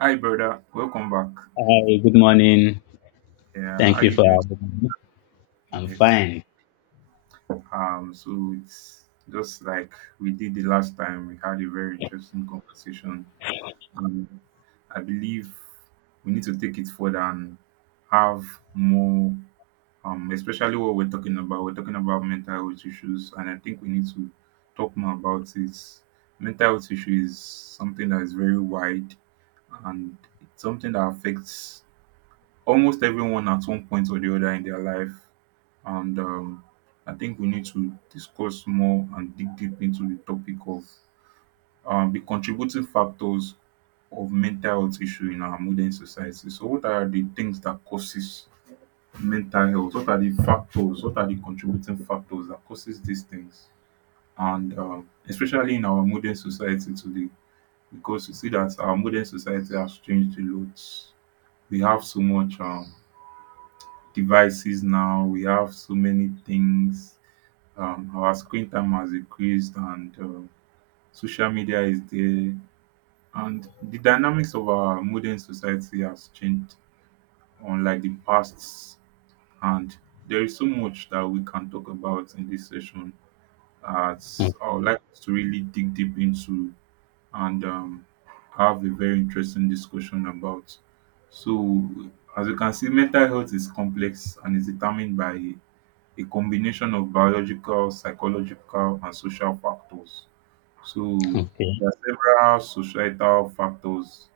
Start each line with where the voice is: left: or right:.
right: Hi, brother. Welcome back.
left: Hi, good morning.
right: Yeah, how
left: Thank you
right: you
left: for
right: doing?
left: having me. I'm
right: Yes.
left: fine.
right: So it's just like we did the last time. We had a very interesting conversation, and I believe we need to take it further and have more. Especially what we're talking about. We're talking about mental health issues, and I think we need to talk more about it. Mental health issue is something that is very wide, and it's something that affects almost everyone at one point or the other in their life. And I think we need to discuss more and dig deep into the topic of the contributing factors of mental health issue in our modern society. So, what are the things that causes mental health? What are the factors? What are the contributing factors that causes these things? And especially in our modern society today, because you see that our modern society has changed a lot. We have so much devices now. We have so many things. Our screen time has increased, and social media is there. And the dynamics of our modern society has changed, unlike the past. And there is so much that we can talk about in this session, as
left: Mm.
right: I would like us to really dig deep into and have a very interesting discussion about. So, as you can see, mental health is complex and is determined by a combination of biological, psychological, and social factors. So
left: Okay.
right: there are several societal factors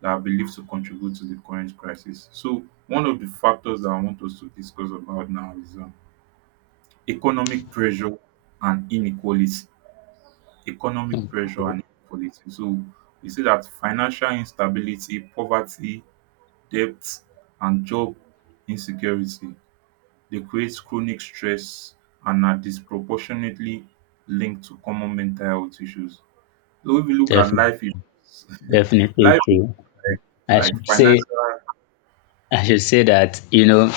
right: that are believed to contribute to the current crisis. So one of the factors that I want us to discuss about now is economic pressure and inequality. Economic
left: Mm,
right: pressure and inequality. So we see that financial instability, poverty, debt, and job insecurity, they create chronic stress and are disproportionately linked to common mental health issues. So if you look at
left: Defin
right: life events,
left: definitely
right: life events
left: true. I
right: like
left: should say
right: financial.
left: I should say that, you know,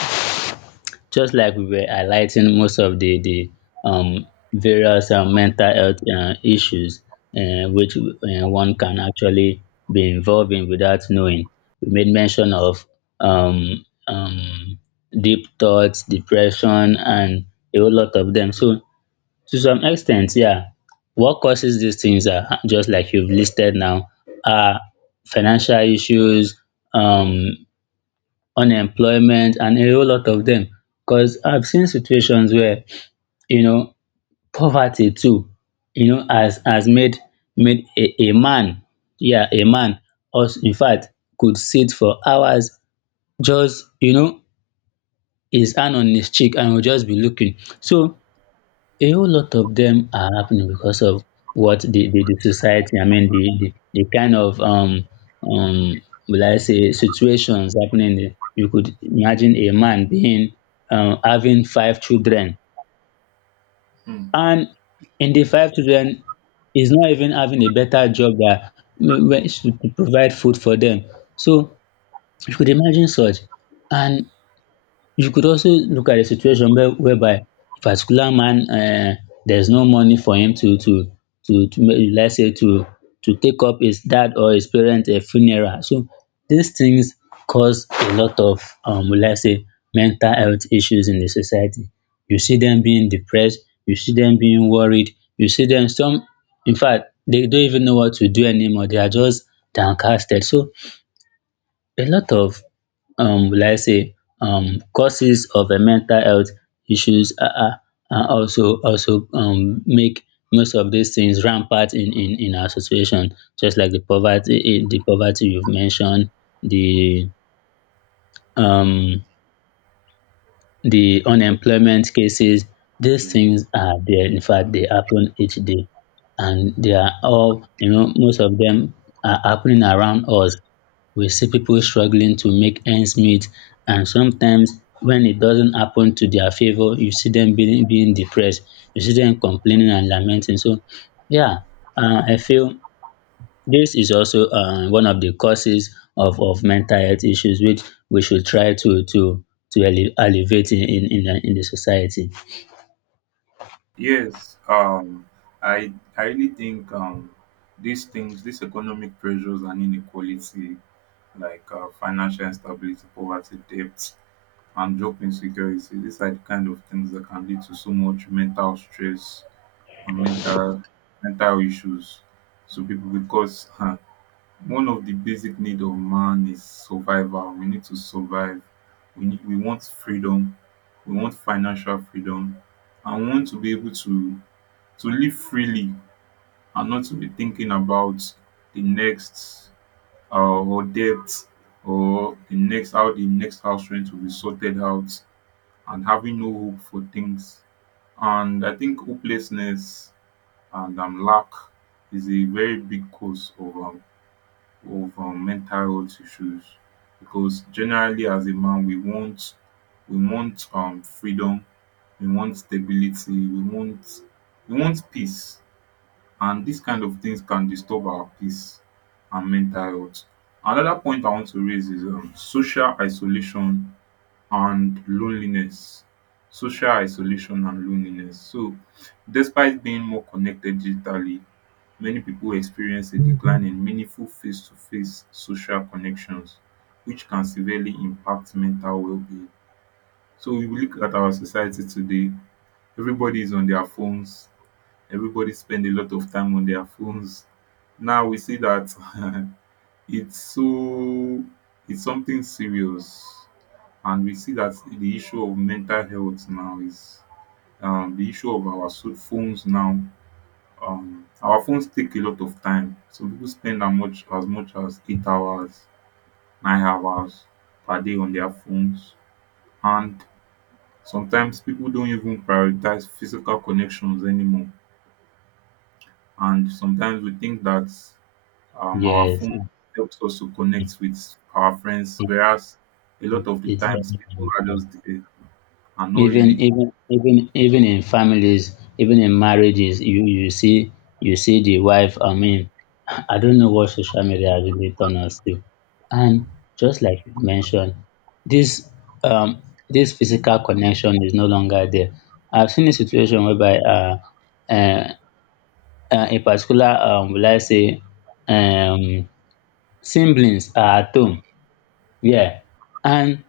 left: just like we were highlighting most of the various mental health issues, which, one can actually be involved in without knowing. We made mention of um um deep thoughts, depression, and a whole lot of them. So, to some extent, yeah. What causes these things are, just like you've listed now, are financial issues, um, unemployment, and a whole lot of them. Because I've seen situations where, you know poverty too, you know, has made a man, yeah, a man, us in fact, could sit for hours just, his hand on his cheek, and will just be looking. So, a whole lot of them are happening because of what the society, I mean, the kind of, um, will I say, situations happening. You could imagine a man being, having five children.
right: Hmm.
left: And in the five children, he's not even having a better job that to provide food for them. So you could imagine such. And you could also look at a situation whereby a particular man, there's no money for him let's say to take up his dad or his parent a funeral. So these things cause a lot of, let's say, mental health issues in the society. You see them being depressed, you see them being worried, you see them some, in fact they don't even know what to do anymore, they are just downcasted. So a lot of, will I say, causes of mental health issues are, also, make most of these things rampant in our situation, just like the poverty, the poverty you've mentioned, the um the unemployment cases, these
right: Yeah.
left: things are there. In fact, they happen each day. And they are all, you know, most of them are happening around us. We see people struggling to make ends meet. And sometimes when it doesn't happen to their favor, you see them being depressed. You see them complaining and lamenting. So, yeah, I feel this is also, one of the causes of mental health issues, which we should try to alleviate in the society.
right: Yes, um, I really think these things, these economic pressures and inequality, like financial instability, poverty, debt, and job insecurity, these are the kind of things that can lead to so much mental stress and mental issues to people because one of the basic need of man is survival. We need to survive. We need, we want freedom. We want financial freedom, and we want to be able to live freely and not to be thinking about the next uh, or debt or the next how the next house rent will be sorted out and having no hope for things. And I think hopelessness and lack is a very big cause of mental health issues because generally as a man we want we want freedom, we want stability, we want peace, and these kind of things can disturb our peace and mental health. Another point I want to raise is social isolation and loneliness. Social isolation and loneliness. So despite being more connected digitally, many people experience a decline in meaningful face-to-face social connections, which can severely impact mental well-being. So if you look at our society today, everybody is on their phones, everybody spend a lot of time on their phones. Now we see that it's so it's something serious, and we see that the issue of mental health now is the issue of our so phones now. Our phones take a lot of time. Some people spend as much as 8 hours, 9 hours per day on their phones. And sometimes people don't even prioritize physical connections anymore. And sometimes we think that our
left: Yes,
right: phone helps us to connect with our friends,
left: it,
right: whereas a lot of the
left: it's
right: times
left: very
right: people are
left: important.
right: just there and not
left: even
right: really.
left: even even even in families, even in marriages, you see, the wife, I mean, I don't know what social media has really turned us to. And just like you mentioned, this um this physical connection is no longer there. I've seen a situation whereby, uh, in particular, will I say, um siblings are at home, yeah, and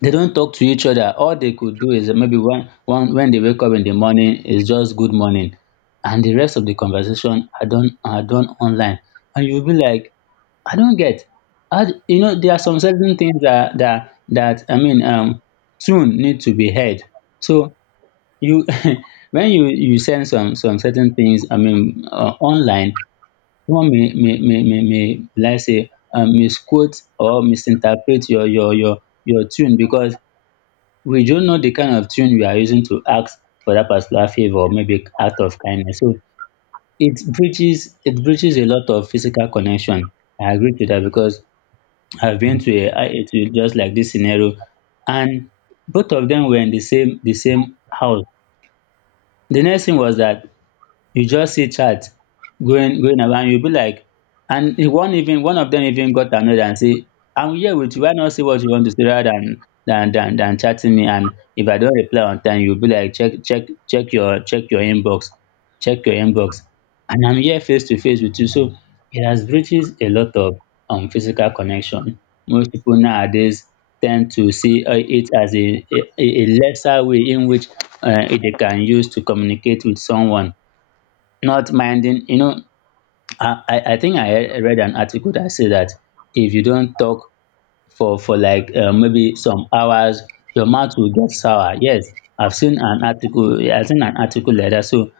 left: they don't talk to each other. All they could do is maybe one, when they wake up in the morning, is just good morning, and the rest of the conversation are done online. And you'll be like, I don't get, you know, there are some certain things that, soon, need to be heard. So you, when you send some certain things, I mean, online, someone may like say, misquote or misinterpret your tune, because we don't know the kind of tune we are using to ask for that particular favor or maybe act of kindness. So it breaches a lot of physical connection. I agree to that, because I've been to just like this scenario, and both of them were in the same house. The next thing was that you just see chat going around. You will be like, and one of them even got annoyed and say, I'm here with you, why not say what you want to say rather than chatting me? And if I don't reply on time, you be like, check your, inbox, check your inbox and I'm here face to face with you. So it has breaches a lot of, physical connection. Most people nowadays tend to see, it as a lesser way in which, they can use to communicate with someone, not minding, I think read an article that said that if you don't talk for like, maybe some hours, your mouth will get sour. Yes, I seen an article like that. So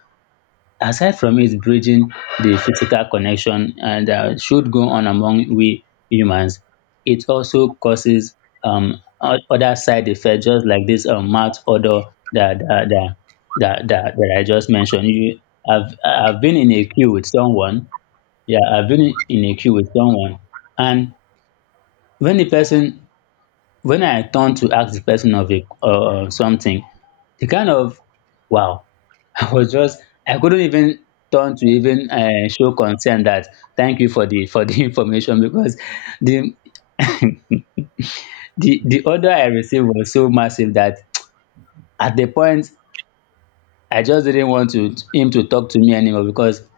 left: aside from it bridging the physical connection and, that should go on among we humans, it also causes, other side effects, just like this, mouth odor that that, that that I just mentioned you. I've, been in a queue with someone, yeah, I've been in a queue with someone, and when the person when I turn to ask the person of, a something, the kind of, wow, I was just, I couldn't even turn to even, show concern that, thank you for the, information, because the the order I received was so massive that at the point I just didn't want to him to talk to me anymore. Because,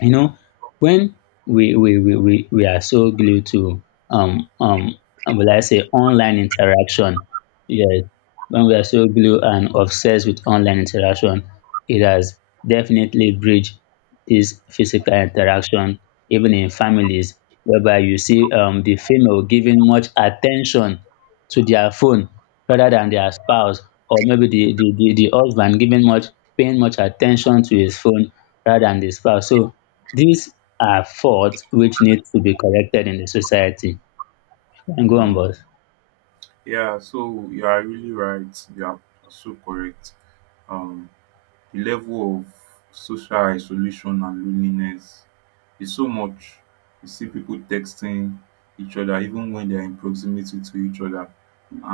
left: you know, when we are so glued to, um um will I say, online interaction, yes, when we are so glued and obsessed with online interaction, it has definitely bridged this physical interaction, even in families, whereby you see, the female giving much attention to their phone rather than their spouse, or maybe the husband giving much paying much attention to his phone rather than the spouse. So these are faults which need to be corrected in the society. And go on,
right: Mm,
left: boss.
right: yeah, so you are really right, you are so correct. um The level of social isolation and loneliness is so much. You see people texting each other even when they are in proximity to each other,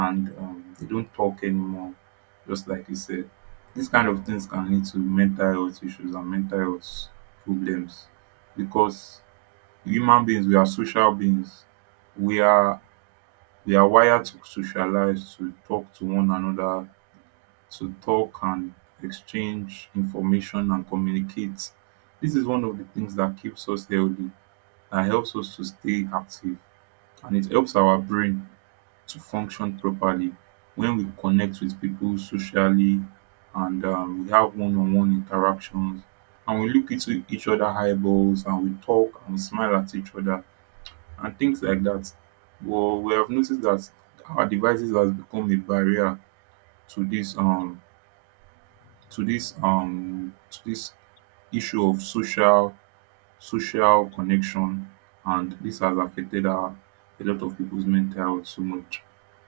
right: and they don't talk anymore, just like you said. These kind of things can lead to mental health issues and mental health problems because human beings, we are social beings, we are we are wired to socialize, to talk to one another, to talk and exchange information and communicate. This is one of the things that keeps us healthy, that helps us to stay active, and it helps our brain to function properly when we connect with people socially, and we have one on one interactions, and we look into each other eyeballs, and we talk and we smile at each other and things like that. Well, we have noticed that our devices has become a barrier to this to this to this issue of social social connection, and this has affected a lot of people's mental health so much.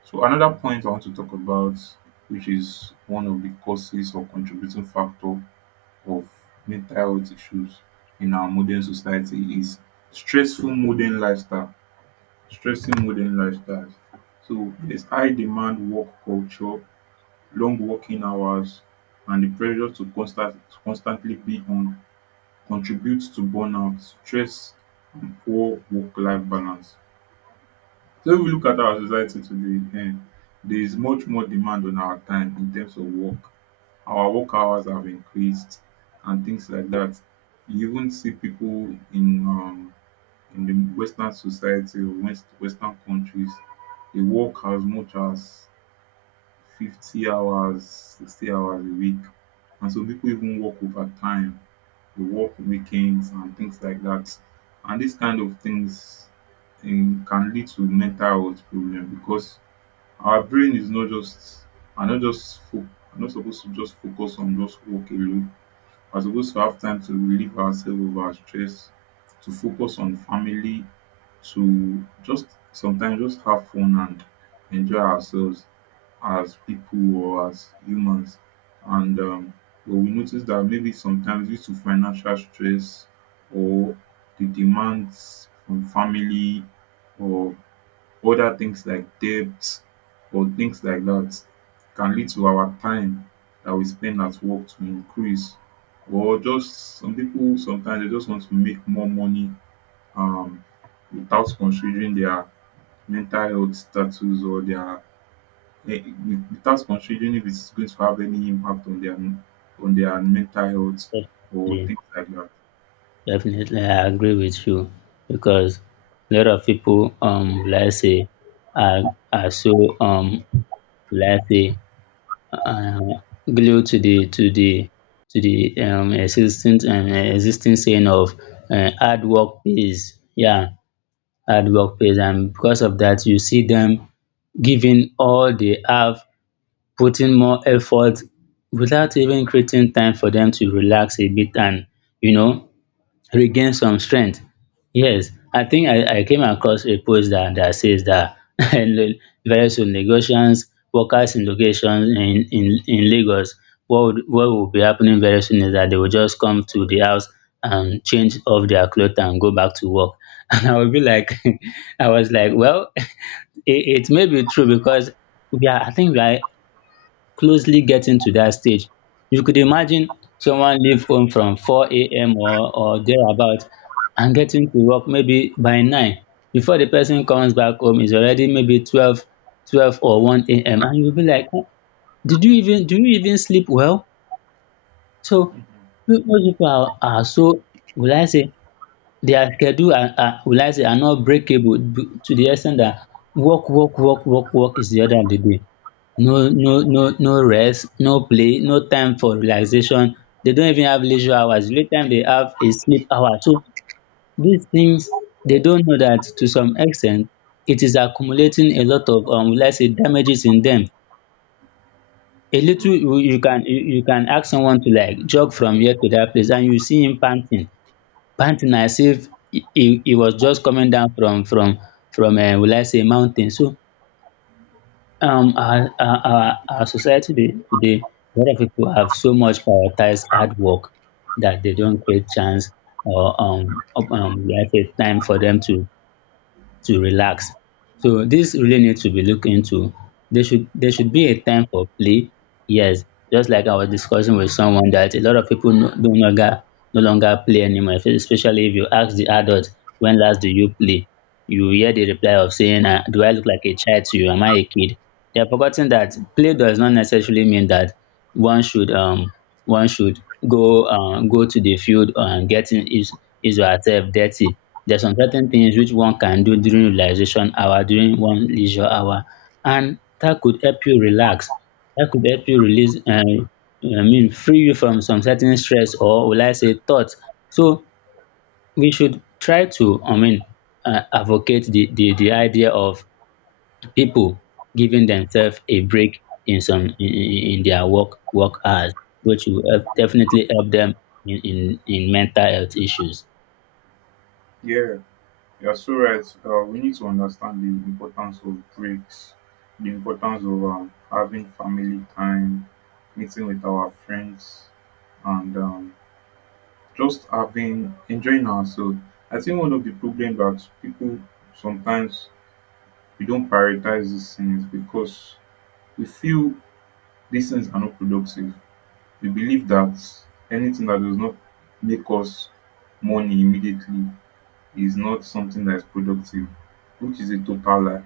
right: So another point I want to talk about, which is one of the causes or contributing factor of mental health issues in our modern society, is stressful modern lifestyle, stressing modern lifestyles. So there's high demand work culture, long working hours, and the pressure to constantly be on contributes to burnout, stress and poor work-life balance. So if we look at our society today there is much more demand on our time in terms of work. Our work hours have increased and things like that. You even see people in the western society or west western countries. They work as much as 50 hours, 60 hours a week. And some people even work overtime, they work weekends and things like that. And these kind of things in, can lead to mental health problem because our brain is not just are not just fo- are not supposed to just focus on just work alone. We're supposed to have time to relieve ourselves of our stress, to focus on family, to just sometimes just have fun and enjoy ourselves as people or as humans, and but we notice that maybe sometimes due to financial stress or the demands from family or other things like debt or things like that can lead to our time that we spend at work to increase, or just some people sometimes they just want to make more money um without considering their mental health status or their eh, without considering if it's going to have any impact on their mental health or
left: Definitely,
right: things like that.
left: I agree with you. Because a lot of people, let's say, are, so, let's say, uh, glued to the to the to the existing, saying of, hard work pays. Yeah, hard work pays, and because of that, you see them giving all they have, put in more effort without even creating time for them to relax a bit and, you know, regain some strength. Yes, I think, I came across a post that says that, very soon negotiations, workers in locations in Lagos, what will be happening very soon is that they will just come to the house and change off their clothes and go back to work. And I would be like, I was like, well, it may be true, because I think we are closely getting to dat stage. You could imagine someone leave home from 4 a.m. Or thereabout, and getting to work maybe by nine, before the person comes back home is already maybe 12 or 1 a.m., and you be like, "Oh, did you even do you even sleep well?" So
right: Hmm.
left: most people are, so, will I say, their schedule are, will I say, are not breakable b- to the ex ten t dat, work work work work work is the order of the day, no no no no rest, no play, no time for relaxation. They don't even have leisure hours, the only time they have is sleep hour. So these things, they don't know that to some extent it is accumulating a lot of, will I say, damages in them. A little,
right: Hmm.
left: you you can ask someone to like jog from here to that place and you see him panting, panting as if he was just coming down from, will I say, mountain. So, our society, today, a lot of people have so much prioritized hard work, that they don't create chance, or, let's say, time for them to, relax. So this really needs to be looked into. There should be a time for play. Yes, just like I was discussing with someone that a lot of people, no longer play anymore. Especially if you ask the adult, when last do you play? You hear the reply of saying, "Do I look like a child to you? Am I a kid?" They are forgotten that play does not necessarily mean that one should um one should go, go to the field and getting his or herself dirty. There's some certain things which one can do during relaxation hour, during one leisure hour, and that could help you relax. That could help you release, free you from some certain stress or will I say thoughts. So we should try to, advocate the idea of people giving themselves a break in some in their work hours, which will help, definitely help them in mental health issues.
right: Yeah, you're so right. We need to understand the importance of breaks, the importance of having family time, meeting with our friends, and just having enjoying ourselves. I think one of the problems that people sometimes we don't prioritize these things because we feel these things are not productive. We believe that anything that does not make us money immediately is not something that is productive, which is a total lie.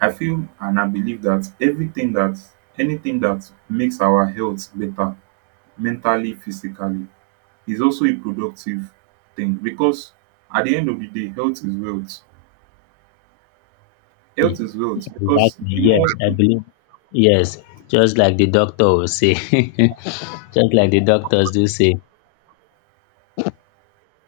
right: I feel and I believe that everything that anything that makes our health better, mentally, physically, is also a productive thing because at the end of the day, health is wealth. Health is wealth because
left: Exactly.
right: the
left: Yes,
right: more
left: I believe. Yes, just like the doctor will say, just like the doctors do say.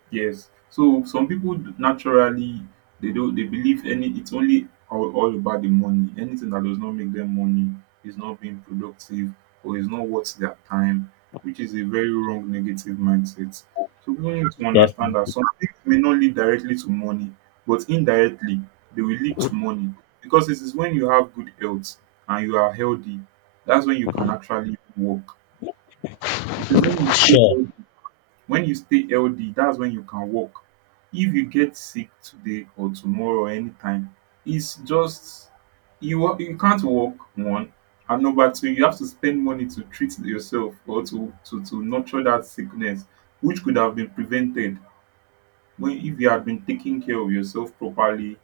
right: Yes. So some people naturally they don't they believe any it's only all about the money. Anything that does not make them money is not being productive or is not worth their time, which is a very wrong negative mindset. So people need to
left: Def-
right: understand that some things may not lead directly to money, but indirectly they will lead to money. Because it is when you have good health and you are healthy, that's when you can actually work. It is when you stay
left: sure.
right: healthy when you stay healthy that's when you can walk. If you get sick today or tomorrow or anytime, it's just you can't walk, one, and number two you have to spend money to treat yourself or to to nurture that sickness, which could have been prevented when if you had been taking care of yourself properly,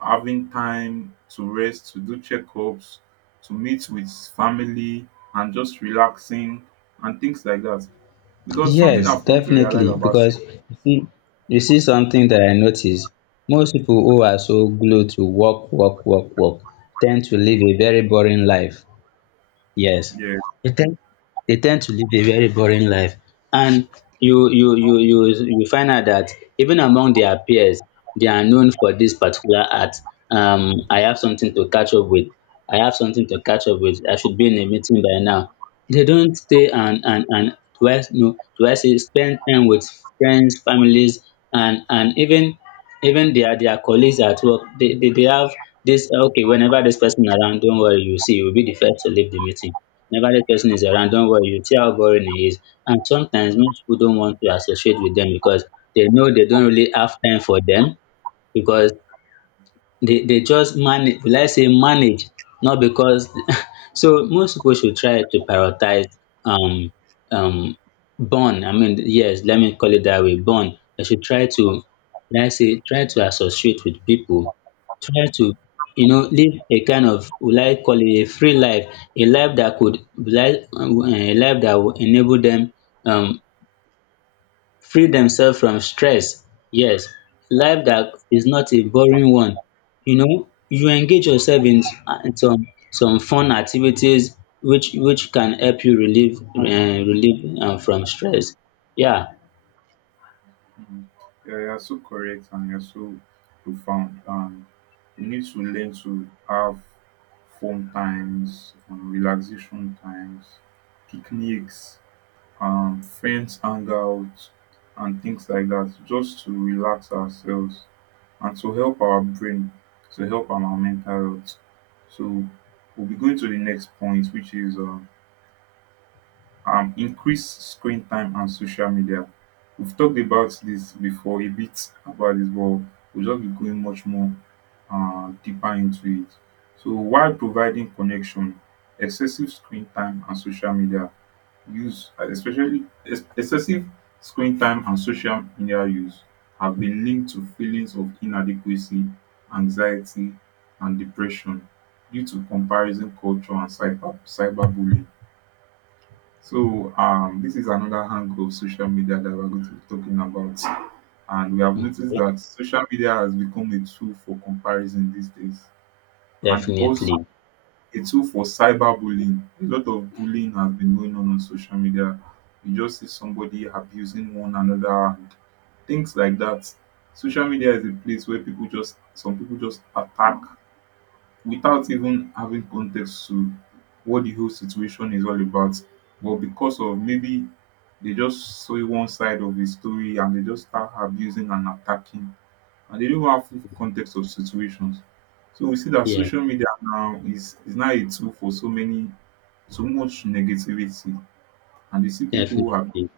right: having time to rest, to do checkups, to meet with family, and just relaxing and things like that. Because something
left: Yes,
right: I've come to realize
left: definitely.
right: about
left: Because you see something that I notice. Most people who are so glued to work, work, work, work tend to live a very boring life. Yes.
right: Yes.
left: They tend they tend to live a very boring life. And you find out that even among their peers, they are known for this particular art. I have something to catch up with. I have something to catch up with. I should be in a meeting by now. They don't stay and do I no do I say spend time with friends, families, and even their colleagues at work. They have this okay. Whenever this person around, don't worry. You see, you'll be the first to leave the meeting. Negative person is around, don't worry, you see how boring he is. And sometimes most people don't want to associate with them because they know they don't really have time for them because they just manage will I say manage not because so most people should try to prioritize um um born. I mean yes, let me call it that way, born. They should try to let's say try to associate with people, try to you know live a kind of will I call it a free life, a life that could will I a life that will enable them um free themselves from stress. Yes, life that is not a boring one. You know, you engage yourself in in some fun activities which can help you relieve from stress. Yeah,
right: Mhm. Yeah, you're so correct and you're so profound. And we need to learn to have fun times, relaxation times, picnics, friends hangouts, and things like that, just to relax ourselves and to help our brain, to help our mental health. So we'll be going to the next point, which is increased screen time and social media. We've talked about this before a bit about this, but we'll just be going much more deeper into it. So while providing connection, excessive screen time and social media use, uh, especially excessive screen time and social media use have been linked to feelings of inadequacy, anxiety and depression due to comparison culture and cyberbullying. So, this is another angle of social media that we're going to be talking about. And we have noticed that social media has become a tool for comparison these days and also
left: definitely.
right: a tool for cyberbullying. A lot of bullying has been going on social media. You just see somebody abusing one another and things like that. Social media is a place where people just, some people just attack without even having context to what the whole situation is all about, but because of maybe they just saw one side of the story and they just start abusing and attacking, and they don't have full context of situations. So we see that
left: Yeah,
right: social media now is now a tool for so many, so much negativity, and you see people who are
left: definitely.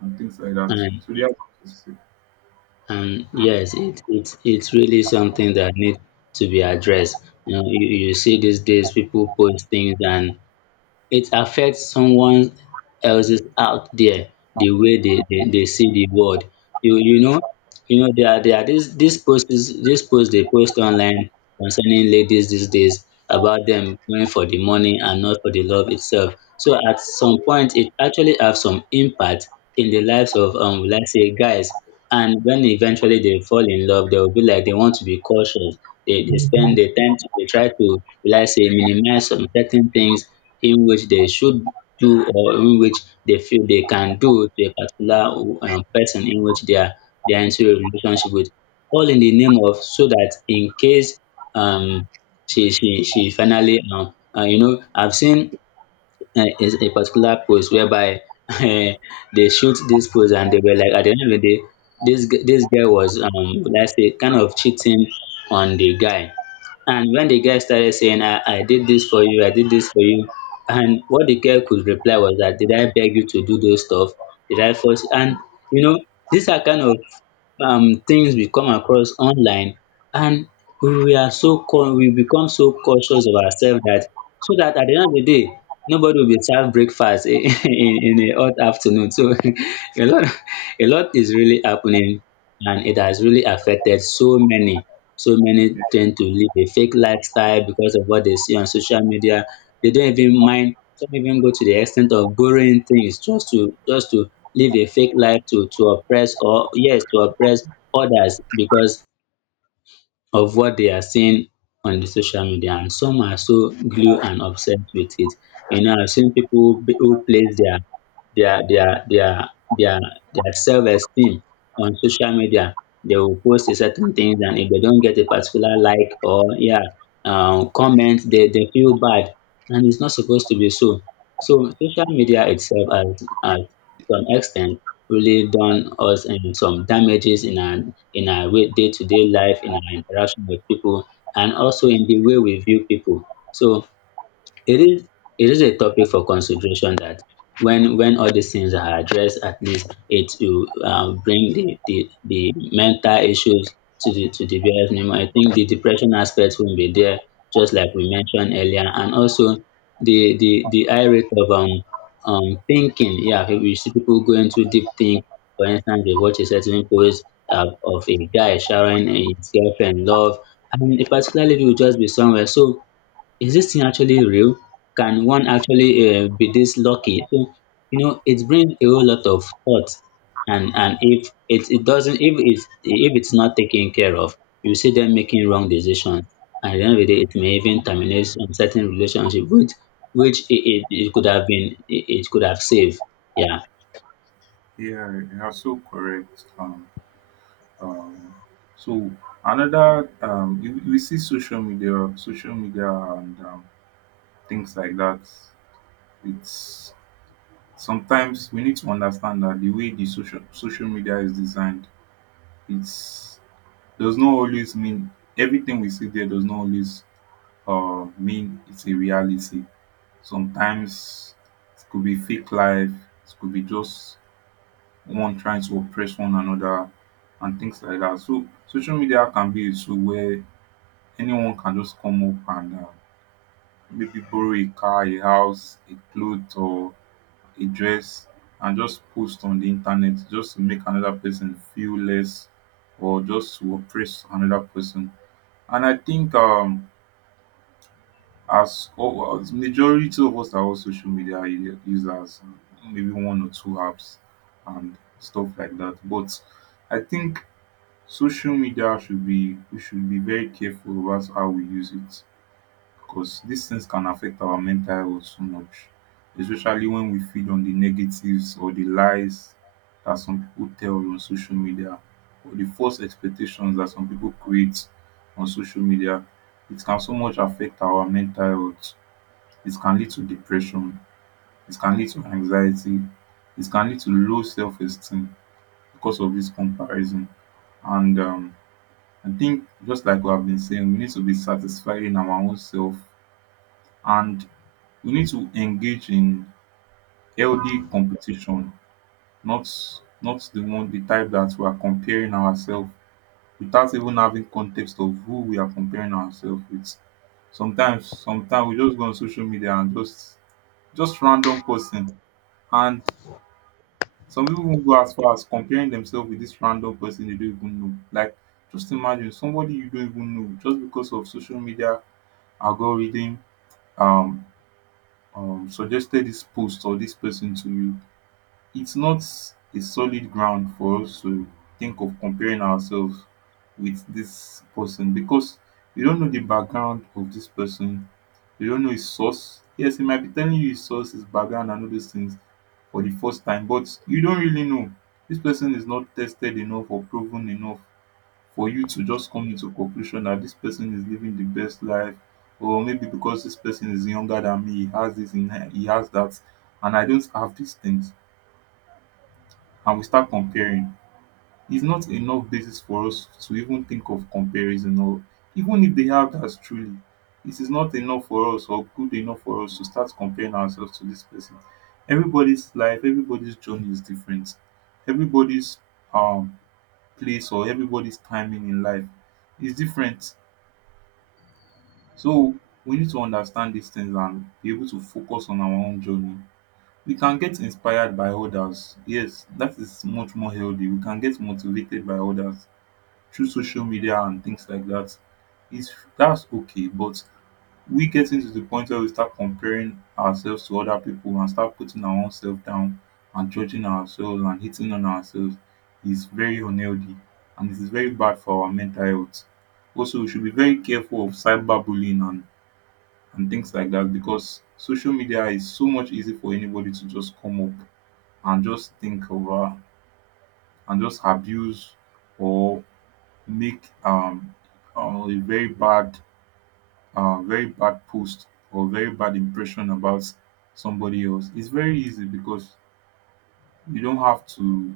right: and things like that,
left: And
right: so they have
left: and yes, it's really something that needs to be addressed. You know, you see these days people post things and it affects someone else's out there, the way they see the world. You you know there are this post they post online concerning ladies these days about them going for the money and not for the love itself. So at some point it actually have some impact in the lives of let's say guys. And when eventually they fall in love they will be like they want to be cautious. They they spend they tend to they try to let's say minimize some certain things in which they should do or in which they feel they can do to a particular person in which they are their entire relationship with, all in the name of so that in case um she finally you know I've seen is a particular post whereby uh, they shoot this post and they were like at the end of the day this this guy was let's say kind of cheating on the guy. And when the guy started saying I did this for you, and what the girl could reply was that did I beg you to do those stuff, did I force, and you know these are kind of things we come across online. And we are so we become so cautious of ourselves that so that at the end of the day nobody will be served breakfast in a hot afternoon. So a lot a lot is really happening and it has really affected so many. So many
right: yeah,
left: tend to live a fake lifestyle because of what they see on social media. They don't even mind, some even go to the extent of borrowing things just to live a fake life to oppress or yes, to oppress others because of what they are seeing on the social media. And some are so glued and obsessed with it. You know, I've seen people who place their their their their their their self-esteem on social media. They will post a certain things and if they don't get a particular like or yeah comment, they feel bad and it's not supposed to be so. So social media itself at some extent really done us some damages in our day-to-day life, in our interaction with people, and also in the way we view people. So it is it is a topic for consideration that when all these things are addressed, at least it will bring the mental issues to the bear's minimum. I think the depression aspect will be there, just like we mentioned earlier, and also the high rate of thinking. Yeah, we see people going to deep think. For instance, they watch a certain post of a guy showering his girlfriend love, and particularly if you just be somewhere so is this thing actually real? Can one actually be this lucky? So, you know, it brings a whole lot of thought. And if it, it doesn't, if it's not taken care of, you see them making wrong decisions. And at the end of the day, it may even terminate some certain relationship, which it could have been, it could have saved. Yeah.
right: yeah, you are so correct. Um, so another you we see social media, and things like that. It's sometimes we need to understand that the way the social media is designed, it's does not always mean everything we see there does not always mean it's a reality. Sometimes it could be fake life, it could be just one trying to oppress one another and things like that. So social media can be a tool where anyone can just come up and maybe borrow a car, a house, a cloth, or a dress and just post on the internet just to make another person feel less, or just to oppress another person. And I think as majority of us are all social media users, maybe one or two apps and stuff like that. But I think social media should be we should be very careful about how we use it, because these things can affect our mental health so much, especially when we feed on the negatives or the lies that some people tell on social media, or the false expectations that some people create on social media. It can so much affect our mental health. It can lead to depression. It can lead to anxiety. It can lead to low self esteem because of this comparison. And I think, just like we have been saying, we need to be satisfied in our own self, and we need to engage in healthy competition, not not the one the type that we are comparing ourselves without even having context of who we are comparing ourselves with. Sometimes we just go on social media and just random person, and some people even go as far as comparing themselves with this random person they don't even know. Like just imagine somebody you don't even know just because of social media algorithm um, suggested this post or this person to you. It's not a solid ground for us to think of comparing ourselves with this person, because we don't know the background of this person. We don't know his source. Yes, he might be telling you his source, his background, and all those things for the first time, but you don't really know. This person is not tested enough or proven enough for you to just come into conclusion that this person is living the best life, or maybe because this person is younger than me, he has this, and he has that, and I don't have these things, and we start comparing. It's not enough basis for us to even think of comparison, or even if they have that, truly it is not enough for us or good enough for us to start comparing ourselves to this person. Everybody's life, everybody's journey is different. Everybody's um place, or everybody's timing in life, is different. So we need to understand these things and be able to focus on our own journey. We can get inspired by others. Yes, that is much more healthy. We can get motivated by others through social media and things like that. It's That's okay, but we getting to the point where we start comparing ourselves to other people and start putting our own self down and judging ourselves and hitting on ourselves is very unhealthy, and it is very bad for our mental health. Also, we should be very careful of cyberbullying and things like that, because social media is so much easy for anybody to just come up and just think over and just abuse, or make a very bad post or very bad impression about somebody else. It's very easy because you don't have to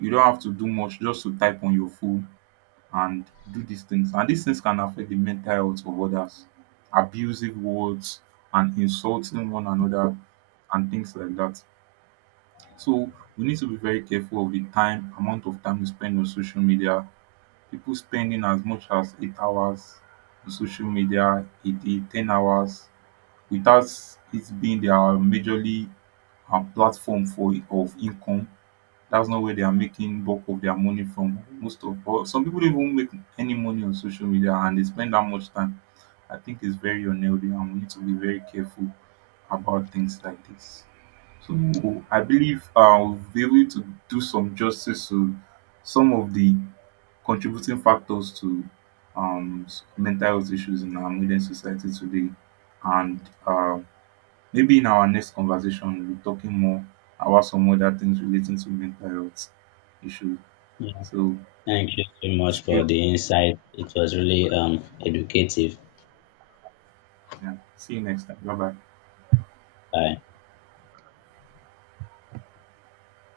right: you don't have to do much just to type on your phone and do these things. And these things can affect the mental health of others. Abusive words and insulting one another and things like that. So we need to be very careful of the time, amount of time we spend on social media. People spending as much as 8 hours on social media a day, 10 hours, without it being their majorly platform for of income. That's not where they are making bulk of their money from. Most of or some people don't even make any money on social media and they spend that much time. I think it's very unhealthy and we need to be very careful about things like this. So I believe I'll be able to do some justice to some of the contributing factors to mental health issues in our modern society today. And uh, maybe in our next conversation, we'll be talking more about some other things relating to mental health issues.
left: Yeah.
right: So
left: Thank you so much
right: see you,
left: for the insight. It was really educative.
right: yeah, see you next time. Bye bye.
left: Bye.